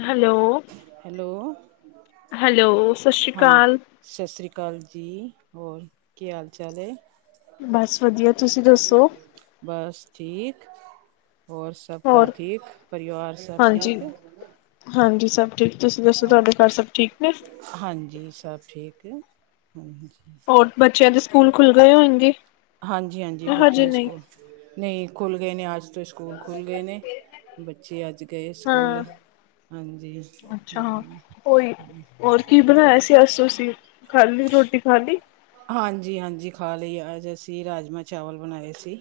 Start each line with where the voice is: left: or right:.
left: Hello
right: hello
left: hello ਸਤਿ ਸ਼੍ਰੀ
right: ਹਾਂ
left: ਅਕਾਲ
right: ਸਤਿ ਸ਼੍ਰੀ ਅਕਾਲ ਜੀ ਹੋਰ ਕੀ ਹਾਲ ਚਾਲ ਹੈ
left: ਬਸ ਵਧੀਆ ਤੁਸੀਂ ਦੱਸੋ
right: ਬਸ ਠੀਕ ਹੋਔਰ ਸਬ ਘਰ
left: ਹੋਰ
right: ਠੀਕ ਪਰਿਵਾਰ ਸਬ
left: ਹਾਂਜੀ
right: ਠੀਕ [inaudible]
left: ਹਾਂਜੀ ਸਭ ਠੀਕ ਤੁਸੀਂ ਦੱਸੋ ਤੁਹਾਡੇ ਘਰ ਸਭ ਠੀਕ ਨੇ
right: ਹਾਂਜੀ ਸਭ ਠੀਕ ਹਾਂਜੀ
left: ਹੋਰ ਬੱਚਿਆਂ ਦੇ ਸਕੂਲ ਖੁੱਲ ਗਏ ਹੋਣਗੇ
right: ਹਾਂਜੀ ਹਾਂਜੀ ਬੱਚਿਆਂ
left: ਹਜੇ
right: ਦੇ
left: ਨਹੀਂ
right: ਸਕੂਲ ਨਹੀਂ ਖੁੱਲ੍ਹ ਗਏ ਨੇ ਅੱਜ ਤੋਂ ਸਕੂਲ ਖੁੱਲ੍ਹ ਗਏ ਨੇ ਬੱਚੇ ਅੱਜ ਗਏ ਸਕੂਲ
left: ਹਾਂ
right: ਹਾਂਜੀ
left: ਅੱਛਾ ਹਾਂ
right: ਹਮ
left: ਕੋਈ ਹੋਰ ਕੀ ਬਣਾਇਆ ਸੀ ਅਸ ਤੁਸੀਂ ਖਾੀ ਰੋਟੀ ਖਾ ਲਈ
right: ਹਾਂਜੀ ਹਾਂਜੀ ਖਾ ਲਈ ਅੱਜ ਅਸੀਂ ਰਾਜਮਾਂ ਚਾਵਲ ਬਣਾਏ ਸੀ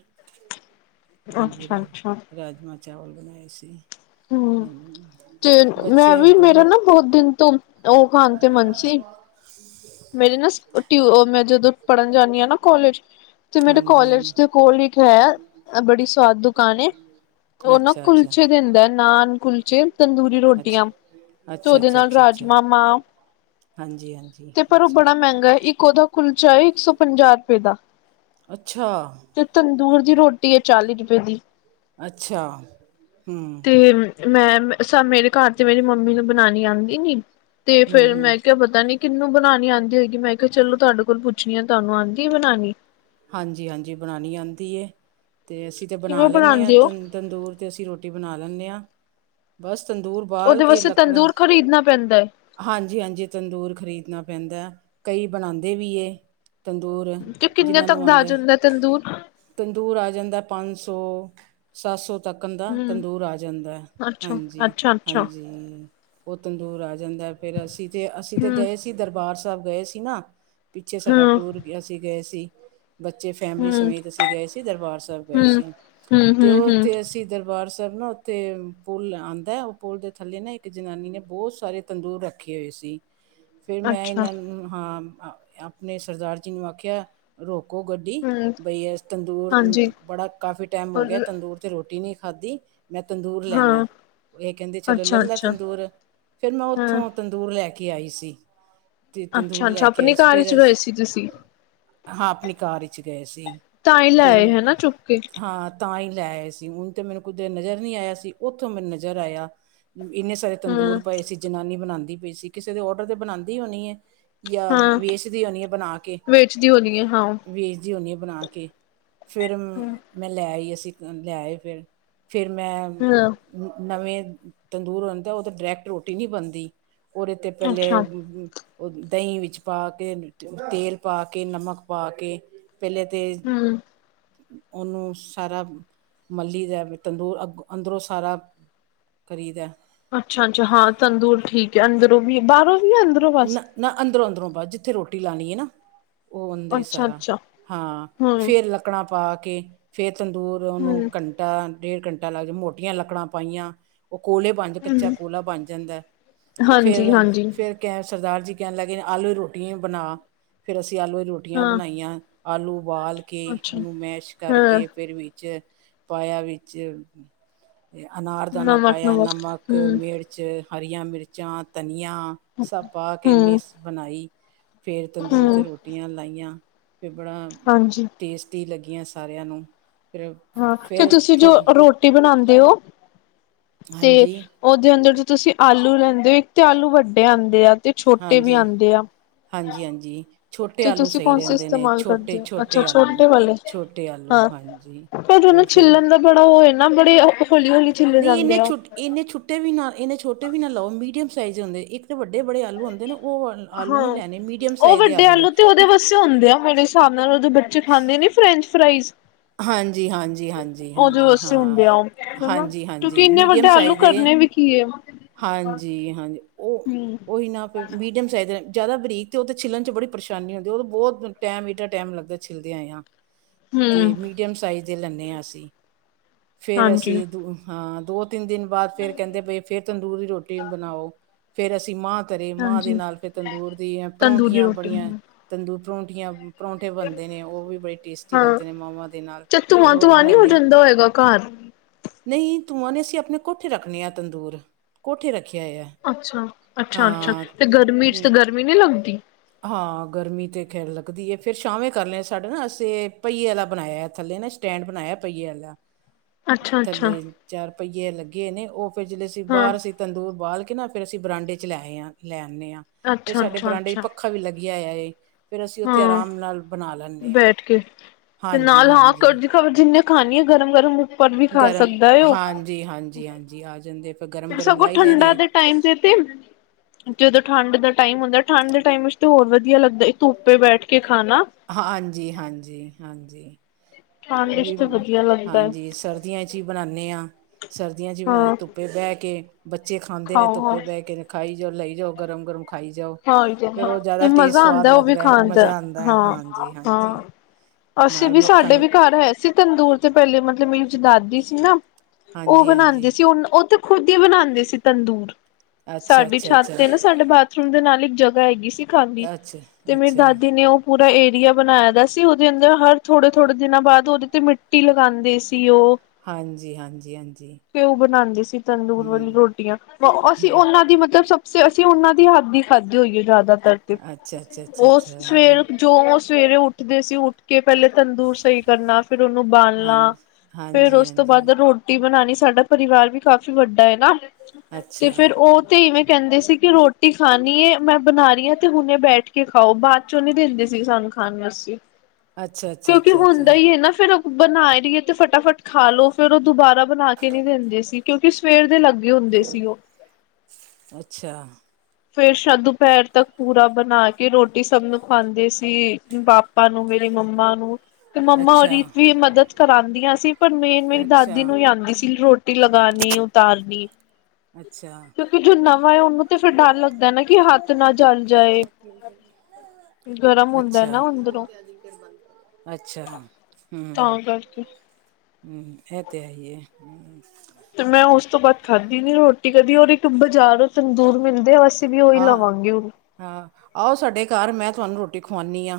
right: ਹਾਂਜੀ
left: ਅੱਛਾ
right: ਰਾਜ
left: ਅੱਛਾ
right: ਰਾਜਮਾਂ ਚਾਵਲ ਬਣਾਏ ਸੀ
left: ਹਮ
right: ਹਾਂਜੀ
left: ਤੇ ਮੈਂ
right: ਬੱਚੇ
left: ਵੀ ਮੇਰਾ
right: ਬੜੇ
left: ਨਾ ਬਹੁਤ ਦਿਨ ਤੋਂ ਉਹ ਖਾਣ ਤੇ ਮਨ ਸੀ
right: [inaudible]
left: ਮੇਰੀ ਨਾ ਮੈਂ ਜਦੋਂ ਪੜ੍ਹਨ ਜਾਂਦੀ ਹਾਂ ਨਾ ਕੋਾਲਜ ਤੇ ਮੇਰੇ
right: ਹਾਂਜੀ ਹਾਂਜੀ
left: ਕੋਾਲਜ ਦੇ ਕੋਲ ਇੱਕ ਹੈ ਬੜੀ ਸਵਾਦ ਦੁਕਾਨ ਉਹ ਨਾ
right: ਅੱਛਾ ਅੱਛਾ
left: ਕੁਲਚੇ ਦਿੰਦਾ ਨਾਨ ਕੁਲਚੇ ਤੰਦੂਰੀ
right: ਅੱਛਾ
left: ਰੋਟੀਆਂ ਤੇ
right: ਅੱਛਾ
left: ਉਹਦੇ
right: ਅੱਛਾ
left: ਨਾਲ
right: ਅੱਛਾ ਅੱਛਾ
left: ਰਾਜਮ ਮਾਂ
right: ਹਾਂਜੀ ਹਾਂਜੀ
left: ਤੇ ਪਰ ਉਹ
right: ਅੱਛਾ
left: ਬੜਾ ਮਹਿੰਗਾ ਹੈ ਇੱਕ ਉਹਦਾ ਕੁਲਚਾ ਹੈ ਇੱਕ ਸੌ ਪੰਜਾਹ ਰੁਪਏ ਦਾ
right: ਆਹਓ
left: ਤੇ ਤੰਦੂਰ ਦੀ ਰੋਟੀ ਹੈ ਚਾਲੀ ਰੁਪਏ ਦੀ
right: ਅੱਛਾ
left: ਤੇ ਮੈਂ ਮੇਰੇ ਘਰ ਚ ਮੇਰੀ ਮੰਮੀ ਨੂੰ ਬਣਾਉਣੀ ਆਉਂਦੀ ਨੀ ਤੇ
right: ਹਮ
left: ਫੇਰ
right: ਹਮ
left: ਮੈਂ ਕਿਹਾ ਪਤਾ ਨੀ ਕਿੰਨੂੰ ਬਣਾਉਣੀ ਆਉਂਦੀ ਹੋਏਗੀ ਮੈਂ ਕਿਹਾ ਚਲੋ ਤੁਹਾਡੇ ਕੋਲ ਪੁੱਛਣੀ ਆ ਤੁਹਾਨੂੰ ਆਉਂਦੀ ਬਣਾਉਣੀ
right: ਹਾਂਜੀ ਹਾਂਜੀ ਬਣਾਣੀ ਆਂਦੀ ਏ ਤੇ ਅਸੀ ਤੇ ਬਣਾ
left: ਕਿਵੇਂ
right: ਲੈਂਨੇਂ ਆ
left: ਬਣਾਉਂਦੇ
right: ਤ
left: ਹੋ
right: ਤੰਦੂਰ ਤੇ ਅਸੀਂ ਰੋਟੀ ਬਣਾ ਲੈਂਨੇਂ ਹਾਂ ਬਸ ਤੰਦੂਰ ਬਾਲ
left: ਉਹਦੇ
right: ਕੇ
left: ਵਾਸਤੇ
right: ਲੱਕੜਾਂ
left: ਤੰਦੂਰ ਖਰੀਦਣਾ ਪੈਂਦਾ ਹੈ।
right: ਹਾਂਜੀ ਹਾਂਜੀ ਤੰਦੂਰ ਖ਼ਰੀਦਣਾ ਪੈਂਦਾ ਹੈ ਕਈ ਬਣਾਦੇ ਵੀ ਏ ਤੰਦੂਰ।
left: ਤੇ ਕਿੰਨੇ
right: ਜਿਨ੍ਹਾਂ
left: ਤੱਕ
right: ਨੂੰ
left: ਦਾ
right: ਆਉਂਦਾ
left: ਜੰਦਾ ਤੰਦੂਰ?
right: ਤੰਦੂਰ ਆ ਜਾਂਦਾ, ਪੰਜ-ਸੌ ਸੱਤ-ਸੌ ਤਕਣ ਦਾ
left: ਹਮ
right: ਤੰਦੂਰ ਆ ਜਾਂਦਾ,
left: ਅੱਛਾ ਅੱਛਾ ਅੱਛਾ
right: ਹਾਂਜੀ-ਹਾਂਜੀ। ਉਹ ਤੰਦੂਰ ਆ ਜਾਂਦਾ, ਫਿਰ ਅਸੀਂ ਤੇ, ਅਸੀਂ ਤੇ
left: ਹਮ
right: ਗਏ ਸੀ, ਦਰਬਾਰ ਸਾਹਿਬ ਗਏ ਸੀ ਨਾ ਪਿੱਛੇ ਸਾਡਾ
left: ਹਮ
right: ਟੂਰ ਗਿਆ ਅਸੀ ਗਏ ਸੀ। ਬੱਚੇ ਫੈਮਿਲੀ
left: ਹਮ
right: ਸਮੇਤ ਅਸੀਂ ਗਏ ਸੀ ਦਰਬਾਰ ਸਾਹਿਬ ਗਏ
left: ਹਮ
right: ਸੀ।
left: ਹਮ
right: ਤੇ ਉਹ
left: ਹਮ ਹਮ
right: ਉੱਥੇ ਅਸੀ ਦਰਬਾਰ ਸਾਹਿਬ ਨਾ ਤੇ ਪੁਲ ਆਉਂਦਾ ਉਹ ਪੁਲ ਦੇ ਥੱਲੇ ਨਾ ਇੱਕ ਜਨਾਨੀ ਨੇ ਬਹੁਤ ਸਾਰੇ ਤੰਦੂਰ ਰੱਖੇ ਹੋਏ ਸੀ ਫਿਰ ਮੈਂ
left: ਅੱਛਾ
right: ਇਹਨਾਂ ਨੂੰ ਹਾਂ ਆਪਣੇ ਸਰਦਾਰ ਜੀ ਨੂੰ ਆਖਿਆ ਰੋਕੋ ਗੱਡੀ
left: ਹਮ
right: ਬਈ ਤੰਦੂਰ
left: ਹਾਂਜੀ
right: ਬੜਾ ਕਾਫੀ ਟਾਈਮ ਹੋ ਗਿਆ ਤੰਦੂਰ ਤੇ ਰੋਟੀ ਨਹੀਂੀ ਖਾਧੀ ਮੈਂ ਤੰਦੂਰ ਲੈਣਾ
left: ਹਾਂ
right: ਇਹ ਕਹਿੰਦੇ ਚਲੋ
left: ਅੱਛਾ
right: ਲਲ ਲੈ
left: ਅੱਛਾ
right: ਤੰਦੂਰ ਫਿਰ ਮੈਂ
left: ਹਾਂ
right: ਉੱਥੋਂ ਤੰਦੂਰ ਲੈ ਕੇ ਆਈ ਸੀ ਤੇ ਤੰਦੂਰ ਲੈ ਕੇ ਆਈ ਸੀ ਫਿਰ
left: ਅੱਸੀ ਤੁੱਸੀਂ
right: ਹਾਂ ਆਪਣੀ ਕਾਰ ਇਚ ਗਏ ਸੀ
left: ਤਾਂ ਹੀ ਲੈ
right: ਫਿਰ
left: ਆਏ ਹਨਾ ਚੁੱਕ ਕੇ
right: ਹਾਂ ਤਾਂਈ ਲੈ ਆਏ ਸੀ, ਹੁਣ ਤੇ ਮੈਨੂੰ ਕੁੱਦੇ ਨਜ਼ਰ ਨਹੀਂ ਆਇਆ ਸੀ, ਉੱਥੋਂ ਮੈਨੂੰ ਨਜ਼ਰ ਆਇਆ। ਇੰਨੇ ਸਾਰੇ
left: ਹਾਂ
right: ਤੰਦੂਰ ਪਏ ਸੀ, ਜਨਾਨੀ ਬਣਾਂਦੀ ਪਈ ਸੀ। ਕਿਸੇ ਦੇ ਔਡਰ ਦੇ ਬਣਾਂਦੀ ਹੋਣੀ ਏ। ਯਾ, ਵੇਚਦੀ ਹੋਣੀ ਏ ਬਣਾਕੇ।
left: ਚਦੀ ਹੋਣੀ ਹੈ, ਹਾਂ।
right: ਵੇਚਦੀ ਹੋਦੀ ਏ ਬਣਾਕੇ, ਫਿਰ ਮੈਂ, ਲਿਆਈ ਸੀ ਲਿਆਏ ਫਿਰ। ਫਿਰ 'ਮੈਂ
left: ਹਾਂ
right: ਨਵੇਂ ਤੰਦੂਰ ਹੋਂਦਾ ਉਹ ਤੇ ਡਾਇਰੈਕਟ ਰੋਟੀ ਨੀ ਬਣਦੀ। ਉਹਦੇ ਤੇ ਪਹਿਲੇ
left: ਅੱਛਾ
right: ਦਹੀਂ ਵਿੱਚ ਪਾਕੇ, ਤੇਲ ਪਾ ਕੇ, ਨਮਕ ਪਾਕੇ ਪਹਿਲੇ ਤੇ
left: ਹਮ
right: ਉਹਨੂੰ ਸਾਰਾ ਮਲ੍ਹੀ ਦਾ, ਤੰਦੂਰ ਅੱ, ਅੰਦਰੋਂ ਸਾਰਾ ਕਰੀਦਾ।
left: ਅੱਛਾ-ਅੱਛਾ, ਹਾਂ, ਤੰਦੂਰ ਠੀਕ ਏ। ਅੰਦਰੋਂ ਵੀ, ਬਾਹਰੋਂ ਵੀ ਹੈ ਅੰਦ?
right: ਨਾ-ਨਾ, ਅੰਦਰੋਂ-ਅੰਦਰੋਂ ਬਸ ਜਿੱਥੇ ਰੋਟੀ ਲਾਣੀਏ ਨਾ। ਉਹ ਹੁੰਦਾ ਹੀ
left: ਅੱਛਾ
right: ਸਾਰਾ,
left: ਅੱਛਾ
right: ਹਾਂ।
left: ਹੂੰ,
right: ਫੇਰ ਲੱਕੜਾਂ ਪਾਕੇ, ਫੇਰ ਤੰਦੂਰ ਉਹਨੂੰ
left: ਹੂੰ,
right: ਘੰਟਾ, ਡੇਢ ਘੰਟਾ ਲੱਗ ਜ ਮੋਟੀਆਂ ਲੱਕੜਾਂ ਪਾਈਆਂ, ਉਹ ਕੋਲੇ ਪ੍ਹੰਜ ਕੱਚਾ
left: ਹੂੰ,
right: ਕੋਲਾ ਬਣ ਜਾਂਦਾ,
left: ਹਾਂਜੀ,
right: ਫਿਰ,
left: ਹਾਂਜੀ,
right: ਫਿਰ ਕਹਿ ਸਰਦਾਰ ਜੀ ਕਹਿਣ ਲੱਗੇ ਆਲੂ ਰੋਟੀਆਂ ਬਣਾ! ਫਿਰ ਅਸੀ ਆਲੂ ਅਲਿਆ ਰੋਟੀਆਂ
left: ਹਾਂ।
right: ਬਣਾਈਆਂ। ਆਲੂ ਉਬਾਲਕੇ,
left: ਅੱਛਾ।
right: ਉਹਨੂੰ ਮੈਸ਼
left: ਹਾਂ,
right: ਕਰਕੇ ਫਿਰ ਵੀ ਪਾਇਆ, ਵਿੱਚ ਅਨਾਰਦਾਨਾ
left: ਨਮਕ,
right: ਪਾਇਆ, ਨਮਕ,
left: ਹੂੰ,
right: ਮਿਰਚ ਵਿੱਚ ਹਰੀਆਂ ਮਿਰਚਾਂ, ਧਨੀਆ ਸਭ ਪਾਕੇ
left: ਹੂੰ,
right: ਮਿਸ ਬਣਾਈ। ਫਿਰ ਤੰਦੂਰ ਤੇ
left: ਹੂੰ,
right: ਰੋਟੀਆਂ ਲਾਈਆਂ, ਫਿਰ ਬੜਾ
left: ਹਾਂਜੀ।
right: ਟੇਸਟੀ ਲੱਗੀਆਂ ਸਾਰਿਆਂ ਨੂੰ, ਫਿਰ,
left: ਹਾਂ, ਤੇ
right: ਫਿਰ
left: ਤੁਸੀਂ
right: ਥੋ
left: ਜੋ ਰੋਟੀ ਬਣਾਂਦੇ ਹੋ, ਤੇ
right: ਹਾਂਜੀ
left: ਉਹਦੇ ਅੰਦਰ ਤੇ ਤੁਸੀਂ ਆਲੂ ਲੈਂਦੇ ਹੋ, ਇੱਕ ਤੇ ਆਲੂ ਵੱਡੇ ਆਂਦੇ ਆ, ਤੇ ਛੋਟੇ ਵੀ ਆਉਂਦੇ ਆ।
right: ਹਾਂਜੀ-ਹਾਂਜੀ। ਛੋਟੇ
left: ਤੇ
right: ਆਲੂ
left: ਤੁਸੀਂ
right: ਸਹੀ
left: ਕੌਣ ਸੇ
right: ਰਹਿੰਦੇ ਨੇ,
left: ਇਸਤੇਮਾਲ ਕਰਦੇ ਹੋ? ਅੱਛਾ
right: ਛੋਟੇ-ਛੋਟੇ ਆਲੂ,
left: ਛੋਟੇ
right: ਛੋਟੇ ਆਲੂ, ਹਾਂਜੀ।
left: ਪਰ ਉਹਨੂੰ
right: ਉਹ ਫਿਰ
left: ਛਿੱਲਣ ਦਾ ਬੜਾ ਉਹ ਏ ਨਾ, ਬੜੇ ਹੋਲੀ-ਹੋਲੀ
right: ਨਹੀਂ ਇੰਨੇ ਛੁਟ ਇਨੇ ਛੁੱਟੇ ਵੀ ਨਾ, ਇੱਨੇ ਛੋਟੇ ਵੀ ਨਾ ਲਓ ਮੀਡੀਅਮ ਸਾਈਜ਼ ਦੇ ਹੁੰਦੇ, ਇੱਕ ਤੇ ਵੱਡੇ ਬੜੇ ਆਲੂ ਹੁੰਦੇ ਨੇਂ ਉਹ ਆਲੂ
left: ਹਾਂ
right: ਨਹੀ ਲੈਣੇ, ਮੀਡੀਅਮ ਸਾਈਜ਼ ਦੇ ਆਲੂ ਲੈਣੇ ਇੱਕ
left: ਇਕ ਹੁੰਦੇ ਆ ਮੇਰੇ ਹਿਸਾਬ ਨਾਲ ਉਦੇ ਬੱਚੇ ਖਾਂਦੇ ਨੀ, ਫਰੈਂਚ ਫਰਾਈਜ਼?
right: ਹਾਂਜੀ ਹਾਂਜੀ ਹਾਂਜੀ
left: ਉਦੇ
right: ਹਾਂਜੀ
left: ਵਸੇ
right: ਹਾਂ
left: ਹੁੰਦੇ ਆ ਓ ਹਨਾ!
right: ਹਾਂਜੀ
left: ਕਿਉਂਕਿ
right: ਹਾਂਜੀ
left: ਇੰਨੇ ਵੱਡੇ ਆਲੂ ਕਰਨੇ ਵੀ ਕੀ ਕੀਏ
right: ਹਾਂਜੀ-ਹਾਂਜੀ, ਉਹ, ਉਹੀ ਨਾ ਫਿਰ ਮੀਡੀਅਮ ਚਾਹੀਦੇ ਨੇ, ਜ਼ਿਆਦਾ ਬਰੀਕ ਤੇ ਉਹਦੇ ਛਿਲਣ'ਚ ਬੜੀ ਪਰੇਸ਼ਾਨੀ ਹੁੰਦੀ ਹੈ, ਉਹ ਬਹੁਤ ਟਾਈਮ ਐਢਾ ਟਾਈਮ ਲੱਗਦਾ ਛਿਲਦਿਆਂ ਹੋਇਆ। ਅਤੇ,
left: ਹੂੰ
right: ਮੀਡੀਅਮ ਸਾਈਜ਼ ਦੇ ਲੈਂਨੇ ਹਾਂ ਅਸੀ, ਫਿਰ
left: ਹਾਂਜੀ
right: ਅਸੀਂ ਦੂ- ਹਾਂ, ਦੋ, ਤਿੰਨ ਦਿਨ ਬਾਅਦ ਫਿਰ ਕਹਿੰਦੇ ਬਈ, ਫੇਰ ਤੰਦੂਰ ਦੀ ਰੋਟੀ ਬਣਾਓ! ਫੇਰ ਅਸੀਂ ਮਾਂ- ਧਰੇ ਮਾਂ ਦੇ
left: ਹਾਂਜੀ
right: ਨਾਲ ਫਿਰ ਤੰਦੂਰ ਦੀ
left: ਤੰਦੂਰੀ
right: ਪਰੌਂਠੀਆਂ
left: ਰੋਟੀ
right: ਬੜੀਆਂ, ਤੰਦੂ ਪਰੌਂਠੀਆਂ ਪਰੌਂਠੇ ਬਣਦੇ ਨੇਂ, ਉਹ ਵੀ ਬੜੀ ਟੇਸਟੀ ਲੱਗਦੇ
left: ਹਾਂ
right: ਕੇਂਦੇ ਨੇਂ ਮਾਵਾਂ ਦੇ ਨਾਲ,
left: ਚ
right: ਫਿਰ
left: ਧੂੰਆਂ
right: ਉਹ
left: ਧੂੰਆਂ ਨੀ ਹੋ
right: ਬਨਾਂਣੇ ਆਂ।
left: ਜਾਂਦਾ ਹੋਏਗਾ ਘਰ
right: ਨਹੀਂ ਧੂਆਂ ਨਈ ਸੀਂ ਅਪਣੇ ਕੋਠੇ ਰੱਖਣੇ ਆ ਤੰਦੂਰ, ਕੋਠੇ ਰੱਖਿਆ ਯਾ।
left: ਅੱਛਾ! ਅੱਛਾ-ਅੱਛਾ, ਤੇ ਗਰਮੀ 'ਚ ਤਾ
right: ਹਮ,
left: ਗਰਮੀ ਨਹੀਂ ਲੱਗਦੀ?
right: ਹਾਂ, ਗਰਮੀ ਤੇ ਖੈਰ ਲੱਗਦੀ ਏ, ਫਿਰ ਛਾਵੇਂ ਕਰ ਲਿਆ। ਸਾਡੇ ਨਾ ਅਸੀਂ ਪਹੀਏ ਵਾਲਾ ਬਣਾਇਆ ਥੱਲੇ ਨਾ- ਸਟੈਂਡ ਬਣਾਇਆ ਪਈਏ ਆਲਾ।
left: [inaudible] ਅੱਛਾ
right: ਥੱਲੇ ਚਾਰ ਪਈਏ ਲੱਗੇ ਨੇ, ਉਹ ਫੇਰ ਜੇ ਅਸੀਂ,
left: ਹਾਂ
right: ਬਾਹਰ ਅਸੀਂ- ਤੰਦੂਰ ਬਾਲ ਕੇ ਨਾ, ਫਿਰ ਅਸੀਂ ਬਰਾਂਡੇ'ਚ ਲਿਆਏ ਆਂ, ਲੈ ਆਂਨੇ ਹਾਂ, ਫਿਰ
left: ਅੱਛਾ
right: ਸਾਡੇ
left: ਅੱਛਾ
right: ਬਰਾਂਡੇ'ਚ
left: ਅੱਛਾ
right: ਪੱ- ਪੱਖਾ ਵੀ ਲੱਗਿਆ ਯਾਏ। ਫਿਰ ਅਸੀਂ ਉੱਥੇ
left: ਹਾਂ
right: ਆਰਾਮ ਨਾਲ ਬਣਾ ਲੈਂਨੇ ਹਾਂ।
left: ਬੈਠ ਕੇ ਤੇ ਨਾਲ ਹਾਂ
right: ਹਾਂਜੀ-ਹਾਂਜੀ।
left: ਕੜਜੀ ਜਿੰਨੇ ਖਾਣੀ ਏ ਗਰਮ-ਗਰਮ
right: ਗਰਮ। ਹਾਂਜੀ, ਹਾਂਜੀ, ਹਾਂਜੀ ਆ ਜਾਂਦੇ ਫਿ
left: ਸਗੋਂ ਠੰਡਾ ਦੇ ਟਾਈਮ ਤੇ, ਤੇ। ਜਦੋਂ ਠੰਡ ਦਾ ਟਾਈਮ ਹੁੰਦਾ, ਠੰਡ ਦੇ ਟਾਈਮ ਵਿੱਚ ਹੋਰ ਵਧੀਆ ਲੱਗਦਾ ਧੁੱਪੇ ਬੈਠ ਕੇ ਖਾਣਾ।
right: ਹਾਂਜੀ, ਹਾਂਜੀ, ਹਾਂਜੀ।
left: ਖਾਣ
right: ਉਹ
left: ਵਿੱਚ
right: ਵੀ,
left: ਤੇ ਵਧੀਆ ਲੱਗਦਾ ਹੈ
right: ਹਾਂਜੀ ਸਰਦੀਆਂ ਚ ਈ ਬਣਾਂਣੇ ਆਂ। ਸਰਦੀਆਂ ਚ ਈ ਬਣਾਏ
left: ਹਾਂ
right: ਧੁੱਪ ਧੁੱਪੇ ਬਹਿ ਕੇ ਬੱਚੇ ਖਾਂਦੇ ਨੇਂ,
left: ਖਾਓ ਹਾਂ
right: ਧੁੱਪੇ ਬਹਿ ਕੇ ਖਾਈ ਜਾਓ, ਲਈ ਜਾਓ, ਗਰਮ-ਗਰਮ। ਖਾਈ ਜਾਓ, ਫਿਰ
left: ਹਾਂ
right: ਉਹ
left: ਤੇ
right: ਜ਼ਿਆਦਾ ਟੇਸਟ
left: ਮਜ਼ਾ
right: ਸਵਾਦ
left: ਆਉਂਦਾ ਉਹ ਵੀ
right: ਲੱਗਦਾ
left: ਖਾਣ ਦਾ
right: ਮਜ਼ਾ ਆਂਦਾ ਏ।
left: ਹਾਂ
right: ਹਾਂਜੀ,
left: ਹਾਂ
right: ਹਾਂਜੀ।
left: ਅਸੀਂ
right: ਨਾਲ
left: ਵੀ ਸਾਡੇ
right: ਮੱਖਣ
left: ਵੀ ਘਰ ਹੈ ਸੀ ਤੰਦੂਰ ਤੇ ਪਹਿਲੇ ਮਤਲਬ ਮੇਰੀ ਜੌ ਦਾਦੀ ਸੀ ਨਾਂ, ਉਹ
right: ਹਾਂਜੀ
left: ਬਣਾਂਦੇ
right: ਹਾਂਜੀ
left: ਸੀ ਉਹ, ਉਹ ਤੇ ਖੁਦ ਹੀ ਬਣਾਂਦੇ ਸੀ ਤੰਦੂਰ।
right: ਅੱਛਾ
left: ਸਾਡੀ
right: ਅੱਛਾ
left: ਛੱਤ
right: ਅੱਛਾ
left: ਤੇ ਨਾਂ ਸਾਡੇ ਬਾਥ- ਥਰੂਮ ਦੇ ਨਾਲ ਇੱਕ ਜਗ੍ਹਾ ਹੈਗੀ ਸੀ ਖਾਲੀ, ਤੇ
right: ਅੱਛਾ
left: ਮੇਰੀ
right: ਅੱਛਾ
left: ਦਾਦੀ ਨੇ ਉਹ ਪੂਰਾ ਏਰੀਆ ਬਣਾਇਆ ਦਾ ਸੀ। ਉਹਦੇ ਅੰਦਰ ਹਰ ਥੋੜੇ-ਥੋੜੇ ਦਿਨਾਂ ਬਾਅਦ ਉਹਦੇ ਤੇ ਮਿੱਟੀ ਲਗਾਂਦੇ ਸੀ ਉਹ।
right: ਹਾਂਜੀ, ਹਾਂਜੀ। ਹਾਂਜੀ
left: ਕੇ ਉਹ ਬਣਾਂਦੇ ਸੀ ਤੰਦੂਰ ਵਾਲੀ
right: ਹਮ
left: ਰੋਟੀਆਂ, ਓ ਅਸੀਂ
right: ਹਮ
left: ਉਹਨਾਂ ਦੀ ਮਤਲਬ ਸਪੋ ਅਸੀਂ ਉਹਨਾਂ ਦੀ ਹੱਥ ਦੀ ਖਾਧੀ ਹੋਈਏ ਜ਼ਿਆਦਾਤਰ ਤੇ,
right: ਅੱਛਾ ਅੱਛਾ ਅੱਛਾ
left: ਉਹ
right: ਅੱਛਾ
left: ਸਵੇਰ ਜੋ ਉਹ ਸਵੇਰੇ ਉੱਠਦੇ ਸੀ ਉੱਠ ਕੇ ਪਹਿਲੇ ਤੰਦੂਰ ਸਹੀ ਕਰਨਾ, ਫਿਰ ਉਹਨੂੰ ਬਾਲਣਾ
right: ਹਾਂਜੀ
left: ਫਿਰ
right: ਹਾਂਜੀ
left: ਉਸ ਤੋਂ ਬਾਅਦ
right: ਹਾਂਜੀ
left: ਰੋਟੀ ਰੋਟੀ ਬਣਾਂਣੀ ਸਾਡਾ ਪਰਿਵਾਰ ਵੀ ਕਾਫੀ ਵੱਡਾ ਐ ਨਾਂ, ਤੇ
right: ਅੱਛਾ
left: ਫਿਰ ਉਹ ਤੇ ਇਵੇਂ ਕਹਿੰਦੇ ਸੀ ਕਿ ਰੋਟ ਰੋਟੀ ਖਾਣੀ ਏ। ਮੈਂ ਬਣਾ ਰਹੀ ਆਂ ਤੇ ਹੁਣੇ ਬੈਠ ਕੇ ਖਾਓ। ਬਾਅਦ ਚ ਨਈਂ ਦਿੰਦੀ ਸੀ ਸਾਨੂੰ ਖਾਣ ਵਾਸਤੇ।
right: ਅੱਛਾ ਅੱਛਾ
left: ਕਿਉਂਕਿ
right: ਅੱਛਾ
left: ਹੁੰਦਾ
right: ਅੱਛਾ
left: ਈ ਏ ਨਾਂ ਫਿਰ ਬਣਾ ਰਹੀਏ ਤੇ ਫਟਾਫਟ ਖਾ ਲੋ, ਫਿਰ ਉਹ ਦੁਬਾਰਾ ਬਣਾ ਕੇ ਨਹੀਂ ਦਿੰਦੀ ਸੀ, ਕਿਉਂਕਿ ਸਵੇਰ ਦੇ ਲੱਗ
right: [unintelligible] ਅੱਛਾ।
left: ਫੇਰ ਅੱਛਾ ਦੁਪਹਿਰ ਤੱਕ ਪੂਰਾ ਬਣਾ ਕੇ ਰੋਟੀ ਸਭ ਨੂੰ ਖਵਾਂਦੇ ਸੀ। ਬਾਪੂ ਪਾਪਾ ਨੂੰ, ਮੇਰੀ ਮੰਮਾ ਨੂੰ। ਤੇ ਮੰਮਾ
right: ਅੱਛਾ,
left: ਔਰੀ ਵੀ ਮਦਦ ਕਰਾਉਂਦੀਆਂ ਸੀ, ਪਰ ਮੇਨ ਮੇਰੀ ਦਾਦੀ
right: ਅੱਛਾ,
left: ਨੂੰ ਈ ਆਂਦੀ ਸੀ ਰੋਟੀ ਟੀ ਲਗਾਨੀ, ਉਤਾਰਨੀ।
right: ਅੱਛਾ।
left: ਕਿਉਂਕਿ ਜੋ ਨਵਾਂ ਏ ਉਹਨੂੰ ਤੇ ਫਿਰ ਡਰ ਲੱਗਦਾ ਨਾਂ ਕਿ ਹੱਥ ਨਾ ਜਲ ਜਾਏ। ਗਰਮ ਹੁੰਦਾ
right: ਅੱਛਾ,
left: ਨਾ ਅੰਦਰੋਂ
right: ਅੱਛਾ।
left: ਤਾਂ ਕਰਕੇ।
right: ਹਂ, ਹੈ ਤੇ ਹੈਈ ਐ।
left: ਤੇ ਮੈਂ ਉਸ ਤੋਂ ਬਾਅਦ ਖਾਧੀ ਨੀਂ ਰੋਟੀ ਕਦੀ, ਔਰ ਇੱਕ ਬਾਜ਼ਾਰੋਂ ਤੰਦੂਰ ਮੈਨੂੰ ਅਸੀਂ ਵੀ ਉਹੀ
right: ਹਾਂ
left: ਲਵਾਂਗੇ
right: ਹਾਂ, ਆਓ ਸਾਡੇ ਘਰ ਮੈਂ ਤੁਹਾਨੂੰ ਰੋਟੀ ਖਵਾਉਣੀ ਆਂ।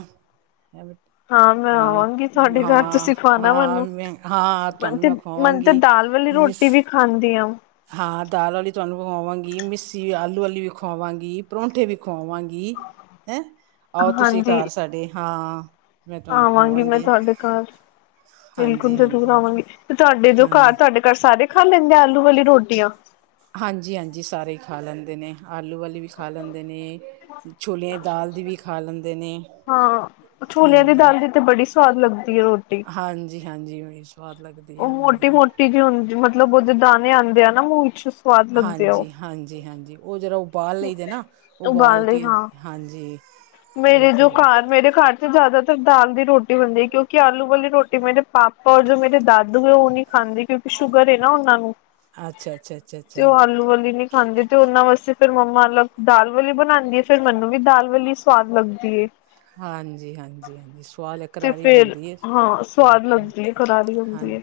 left: ਮੈਂ
right: ਹਾਂ,
left: ਆਵਾਂਗੀ ਤੁਹਾਡੇ ਘਰ
right: ਹਾਂ,
left: ਤੁਸੀਂ ਖਵਾਣਾ
right: ਹਾਂ,
left: ਮੈਨੂੰ।
right: ਮੈਂ ਹਾਂ,
left: ਮਨ
right: ਤੁਹਾਨੂੰ
left: ਤੇ
right: ਮੈਂ
left: ਮਨ ਤੇ
right: ਪਾਵਾਂਗੀ।
left: ਦਾਲ ਵਾਲੀ ਰੋਟੀ
right: ਮਿਸ
left: ਵੀ ਖਾਂਦੀ ਆ
right: ਹਾਂ ਦਾਲ ਵਾਲੀ ਚਾਵਲ ਬਣਾਵਾਂ ਗੀ। ਮਿਸੀ ਆਲੂ ਵਾਲੀ ਖਵਾਵਾਂਗੀ। ਪਰੌਂਠੇ ਵੀ ਖਵਾਵਾਂਗੀ ਹੈਂ। ਆਓ ਤੁਸੀਂ
left: ਹਾਂਜੀ।
right: ਘਰ ਸਾਡੇ ਹਾਂ ਮੈਂ ਤੁਹਾਨੂੰ
left: ਆਵਾਂਗੀ ਮੈਂ
right: ਖਵਾਵਾਂਗੀ
left: ਤੁਹਾਡੇ ਘਰ। ਬਿਲਕੁਲ
right: ਹਾਂਜੀ
left: ਜ਼ਰੂਰ
right: ਹਾਂਜੀ
left: ਆਵਾਂਗੀ ਤੇ ਤੁਹਾਡੇ ਜੋ ਘਰ
right: ਹਾਂਜੀ
left: ਤੁਹਾਡੇ ਘਰ ਸਾਰੇ ਖਾ ਲੈਂਦੇ ਆ ਆਲੂ ਵਾਲੀ ਰੋਟੀਆਂ।
right: ਹਾਂਜੀ, ਹਾਂਜੀ ਸਾਰੇ ਹੀ ਖਾ ਲੈਂਦੇ ਨੇਂ, ਆਲੂ ਵਾਲੀ ਵੀ ਖਾ ਲੈਂਦੇ ਨੇਂ। ਛੋਲਿਆਂ ਦੀ ਦਾਲ ਦੀ ਵੀ ਖਾ ਲੈਂਦੇ ਨੇਂ।
left: ਹਾਂ, ਛੋਲਿਆਂ ਦੀ ਦਾਲ ਦੀ ਤੇ ਬੜੀ ਸਵਾਦ ਲੱਗਦੀ ਐ ਰੋਟੀ।
right: ਹਾਂਜੀ, ਬੜੀ ਸਵਾਦ ਲੱਗਦੀ ਹੈ
left: ਉਹ
right: ਹਾਂਜੀ।
left: ਮੋਟੀ-ਮੋਟੀ ਜਿ ਹੁੰਦੀ, ਮਤਲਬ ਉਹਦੇ ਦਾਣੇ ਆਂਦੇ ਆ ਨਾਂ ਮੂੰਹ ਚ
right: ਹਾਂਜੀ, ਹਾਂਜੀ, ਹਾਂਜੀ ਉਹ ਜਿਹਰਾ ਉਬਾਲ ਲਈ ਦੇ ਨਾਂ, ਉਬਾਲ
left: ਉਗਾਉਣ ਲਈ
right: ਕੇ
left: ਹਾਂ
right: ਹਾਂਜੀ, ਉਹ
left: ਮੇਰੇ ਜੋ
right: ਫਿਰ।
left: ਘਰ ਮੇਰੇ ਘਰ ਜ਼ਿਆਦਾਤਰ ਦਾਲ ਦੀ ਰੋਟੀ ਬਣਦੀ, ਕਿਉਂਕਿ ਆਲੂ ਵਾਲੀ ਰੋਟੀ ਮੇਰੇ ਪਾਪ ਓਰ ਜੋ ਮੇਰੇ ਦਾਦੂ ਏ। ਉਹ ਨਹੀਂ ਖਾਂਦੇ। ਕਿਉਂਕਿ ਸ਼ੂਗਰ ਨਾ ਉਹਨਾਂ ਨੂੰ, ਤੇ
right: ਅੱਛਾ-ਅੱਛਾ-ਅੱਛਾ-ਅੱਛਾ
left: ਉਹ ਆਲੂ ਵਾਲੀ ਨੀ ਖਾਂਦੇ, ਤੇ ਉਹਨਾਂ ਵਾਸਤੇ ਫੇਰ ਮੰਮਾ ਅਲਗ ਦਾਲ ਵਾਲੀ ਬਣਾਉਂਦੀ ਏ। ਫੇਰ ਮੈਨੂੰ ਵੀ ਦਾਲ ਵਾਲੀ ਸਵਾਦ ਲੱਗਦੀ ਏ।
right: ਹਾਂਜੀ ਹਾਂਜੀ ਹਾਂਜੀ ਸਵਾਦ ਲ
left: ਤੇ ਫੇਰ, ਹਾਂ ਸਵਾਦ ਲੱਗਦੀ ਏ, ਕਰਾਰੀ
right: ਹਾਂ
left: ਹੁੰਦੀ ਏ।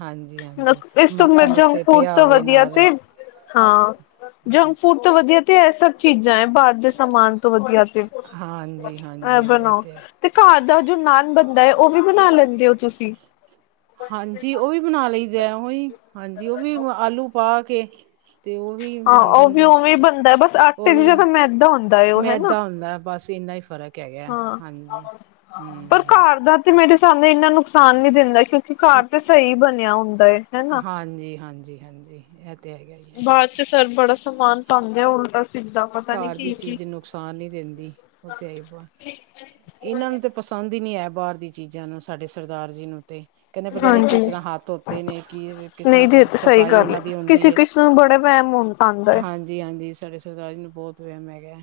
right: ਹਾਂਜੀ-ਹਾਂਜੀ
left: ਲੋਕ, ਇਸ ਤੋਂ ਮ
right: ਮੱਖਣ
left: ਜੰਕ
right: ਉੱਤੇ
left: ਫੂਡ
right: ਪਿਆ
left: ਤੋਂ
right: ਹੋਵੇ
left: ਵਧੀਆ
right: ਨਾਲ
left: ਤੇ ਹਾਂ। ਜੰਕ ਫੂਡ ਤਾਂ ਵਧੀਆ, ਤੇ ਇਹ ਸਭ ਚੀਜ਼ਾਂ ਐ। ਬ ਦੇ ਸਮਾਨ ਤੋਂ ਵਧੀਆ ਤੇ ਏ
right: ਹਾਂਜੀ-ਹਾਂਜੀ ਇਹ
left: ਬਣਾਓ। ਤੇ ਘਰ ਦਾ ਜੋ ਨਾਨ ਬੰਣਦਾ ਹੈ। ਉਹ ਵੀ ਬਣਾ ਲੈਂਦੇ ਹੋ ਤੁਸੀਂ
right: ਹਾਂਜੀ। ਉਹ ਵੀ ਬਣਾ ਲਈ ਦਾ ਉਹੀ, ਹਾਂਜੀ ਉਹ ਵੀ ਆਲੂ ਪਾ ਕੇ। ਤੇ ਉਹ ਵੀ
left: ਹਾਂ
right: ਬਣ
left: ਉਹ ਵੀ
right: ਜਾਂਦਾ।
left: ਉਵੇਂ ਬਣਦਾ ਬਸ
right: ਉਹ
left: ਆਟੇ ਦੀ
right: ਵੀ
left: ਜਗ੍ਹਾ ਮੈਦਾ ਹੁੰਦਾ ਹੈ ਉਹ ਹਨਾ
right: ਮੈਦਾ ਹੁੰਦਾ। ਬਸ ਇੰਨਾ ਹੀ ਫ਼ਰਕ ਹੈਗਾ।
left: ਹਾਂ
right: ਹਾਂਜੀ
left: ਪਰ
right: ਹੂੰ
left: ਘਰ ਦਾ ਤੇ ਮੇਰੇ ਸਾਹਮਣੇ ਇੰਨਾ ਨੁਕਸਾਨ ਨੀ ਦਿੰਦਾ ਏ। ਕਿਉਂਕਿ ਘਰ ਤੇ ਸਹੀ ਬਣਿਆ ਹੁੰਦਾ ਹੈਨਾ।
right: ਹਾਂਜੀ ਹਾਂਜੀ ਹਾਂਜੀ ਏ ਹੈਗਾ ਹੀ ਹੈ।
left: ਬਾਹਰ ਤੇ ਸਰ ਬੜਾ ਸਮਾਨ ਪਾਉਂਦੇ ਆ ਉਲਟਾ ਸਿੱਧਾ ਪਤਾ ਨੀ
right: ਘਰ ਦੀ
left: ਕੀ ਕੀ
right: ਚੀਜ਼ ਨੁਕਸ ਸਾਨ ਨੀ ਦਿੰਦੀ। ਉਹ ਤੇਈ ਇਹਨਾਂ ਨੂੰ ਤੇ ਪਸੰਦ ਹੀ ਨਹੀਂ ਆਇਆ। ਬਾਹਰ ਦੀਆਂ ਚੀਜ਼ਾਂ ਨੂੰ ਸਾਡੇ ਸਰਦਾਰ ਜੀ ਨੂੰ, ਤੇ ਕਹਿੰਦੇ ਪਤਾ ਨੀ, ਕਿਸ
left: ਹਾਂਜੀ
right: ਤਰ੍ਹਾਂ ਹੱਥ ਧੋਤੇ ਨੇ ਕੀ ਕਿਸ
left: ਨਹੀਂ ਦੇ
right: ਤਰ੍ਹਾਂ
left: ਸਹੀ
right: ਸਫ਼ਾਈ
left: ਗੱਲ
right: ਉਹਨਾਂ
left: ਹੈ
right: ਦੀ ਹੁੰਦੀ
left: ਕਿਸੇ
right: ਏ,
left: ਕਿਸੇ ਨੂੰ ਬੜਾ
right: ਤੇ
left: ਵਹਿਮ ਹੁੰ ਆਉਂਦਾ ਹੈ
right: ਹਾਂਜੀ। ਜੀ। ਹਾਂਜੀ ਸਾਡੇ ਸਰਦਾਰੀ ਨੂੰ ਬਹੁਤ ਵਹਿਮ ਹੈਗਾ।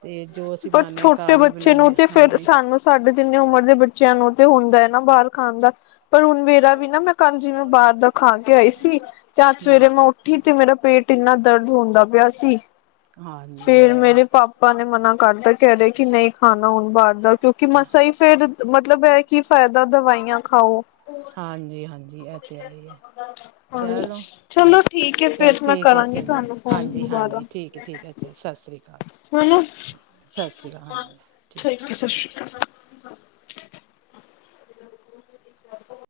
right: ਤੇ ਜੋ ਅਸੀਂ
left: ਪਰ
right: ਬਣਾਨੇ ਹਾਂ
left: ਛੋਟੇ
right: ਘਰ ਹੀ
left: ਬੱਚੇ ਨੂੰ
right: ਬਣਾਨੇ ਹਾਂ
left: ਤੇ ਫੇਰ
right: ਹਾਂਜੀ
left: ਸਾਨੂੰ ਸਾਢੇ ਜਿੰਨੇ ਉਮਰ ਦੇ ਬੱਚਿਆਂ ਨੂੰ ਤੇ ਹੁੰਦਾ ਹੈ। ਨਾ ਬਾਹਰ ਖਾਣ ਦਾ ਪਰ ਮੇਰਾ ਵੀ ਨਾ ਮੈਂ ਕੱਲ ਜਿਵੇਂ, ਬਾਹਰ ਦਾ ਖਾ ਕੇ ਆਈ ਸੀ। ਤੇ ਅੱਜ
right: ਹੂੰ
left: ਸਵੇਰੇ ਮੈਂ ਉੱਠ ਠੀ, ਤੇ ਮੇਰਾ ਪੇਟ ਇੰਨਾ ਦਰਦ ਹੁੰਦਾ ਪਿਆ ਸੀ।
right: ਹਾਂਜੀ
left: ਫੇਰ
right: ਉਹੀ
left: ਮੇਰੇ ਪਾਪ ਪਾਪਾਂ ਨੇ ਮਨਾ ਕਰਦਾ ਕਹਿ ਰਹੇ। ਕਿ ਨਹੀਂ ਖਾਣਾ ਹੁਣ ਬਾਹਰ ਦਾ ਕਿਉਂਕਿ ਮਸਾਂ ਹੀ ਫੇਰ ਮਤਲਬ, ਇਹ ਕੀ ਫਾਇਦਾ ਦਵਾਈਆਂ ਖਾਓ।
right: ਹਾਂਜੀ ਹਾਂਜੀ ਏ ਤੇ ਹੈਹੀ ਹੈ।
left: ਹਾਂਜੀ
right: ਚਲੋ ਅੱ,
left: ਚਲੋ ਠੀਕ ਹੈ
right: ਚੱਲ
left: ਫੇਰ ਮੈਂ
right: ਠੀਕ ਹੈ।
left: ਕਰਾਂਗੀ
right: ਅੱਛਾ ਜੀ
left: ਤੁਹਾਨੂੰ ਫੋਨ
right: ਹਾਂਜੀ
left: ਦੁਬਾਰਾ
right: ਹਾਂਜੀ। ਠੀਕ ਹੈ, ਠੀਕ ਹੈ, ਅੱਛਾ। ਸਤਿ ਸ਼੍ਰੀ ਅਕਾਲ
left: ਹੁਨ
right: ਸਤਿ ਸ਼੍ਰੀ ਅਕਾਲ ਹਾਂਜੀ ਹੈ।
left: ਠੀਕ ਇਕ ਵੈਸੇ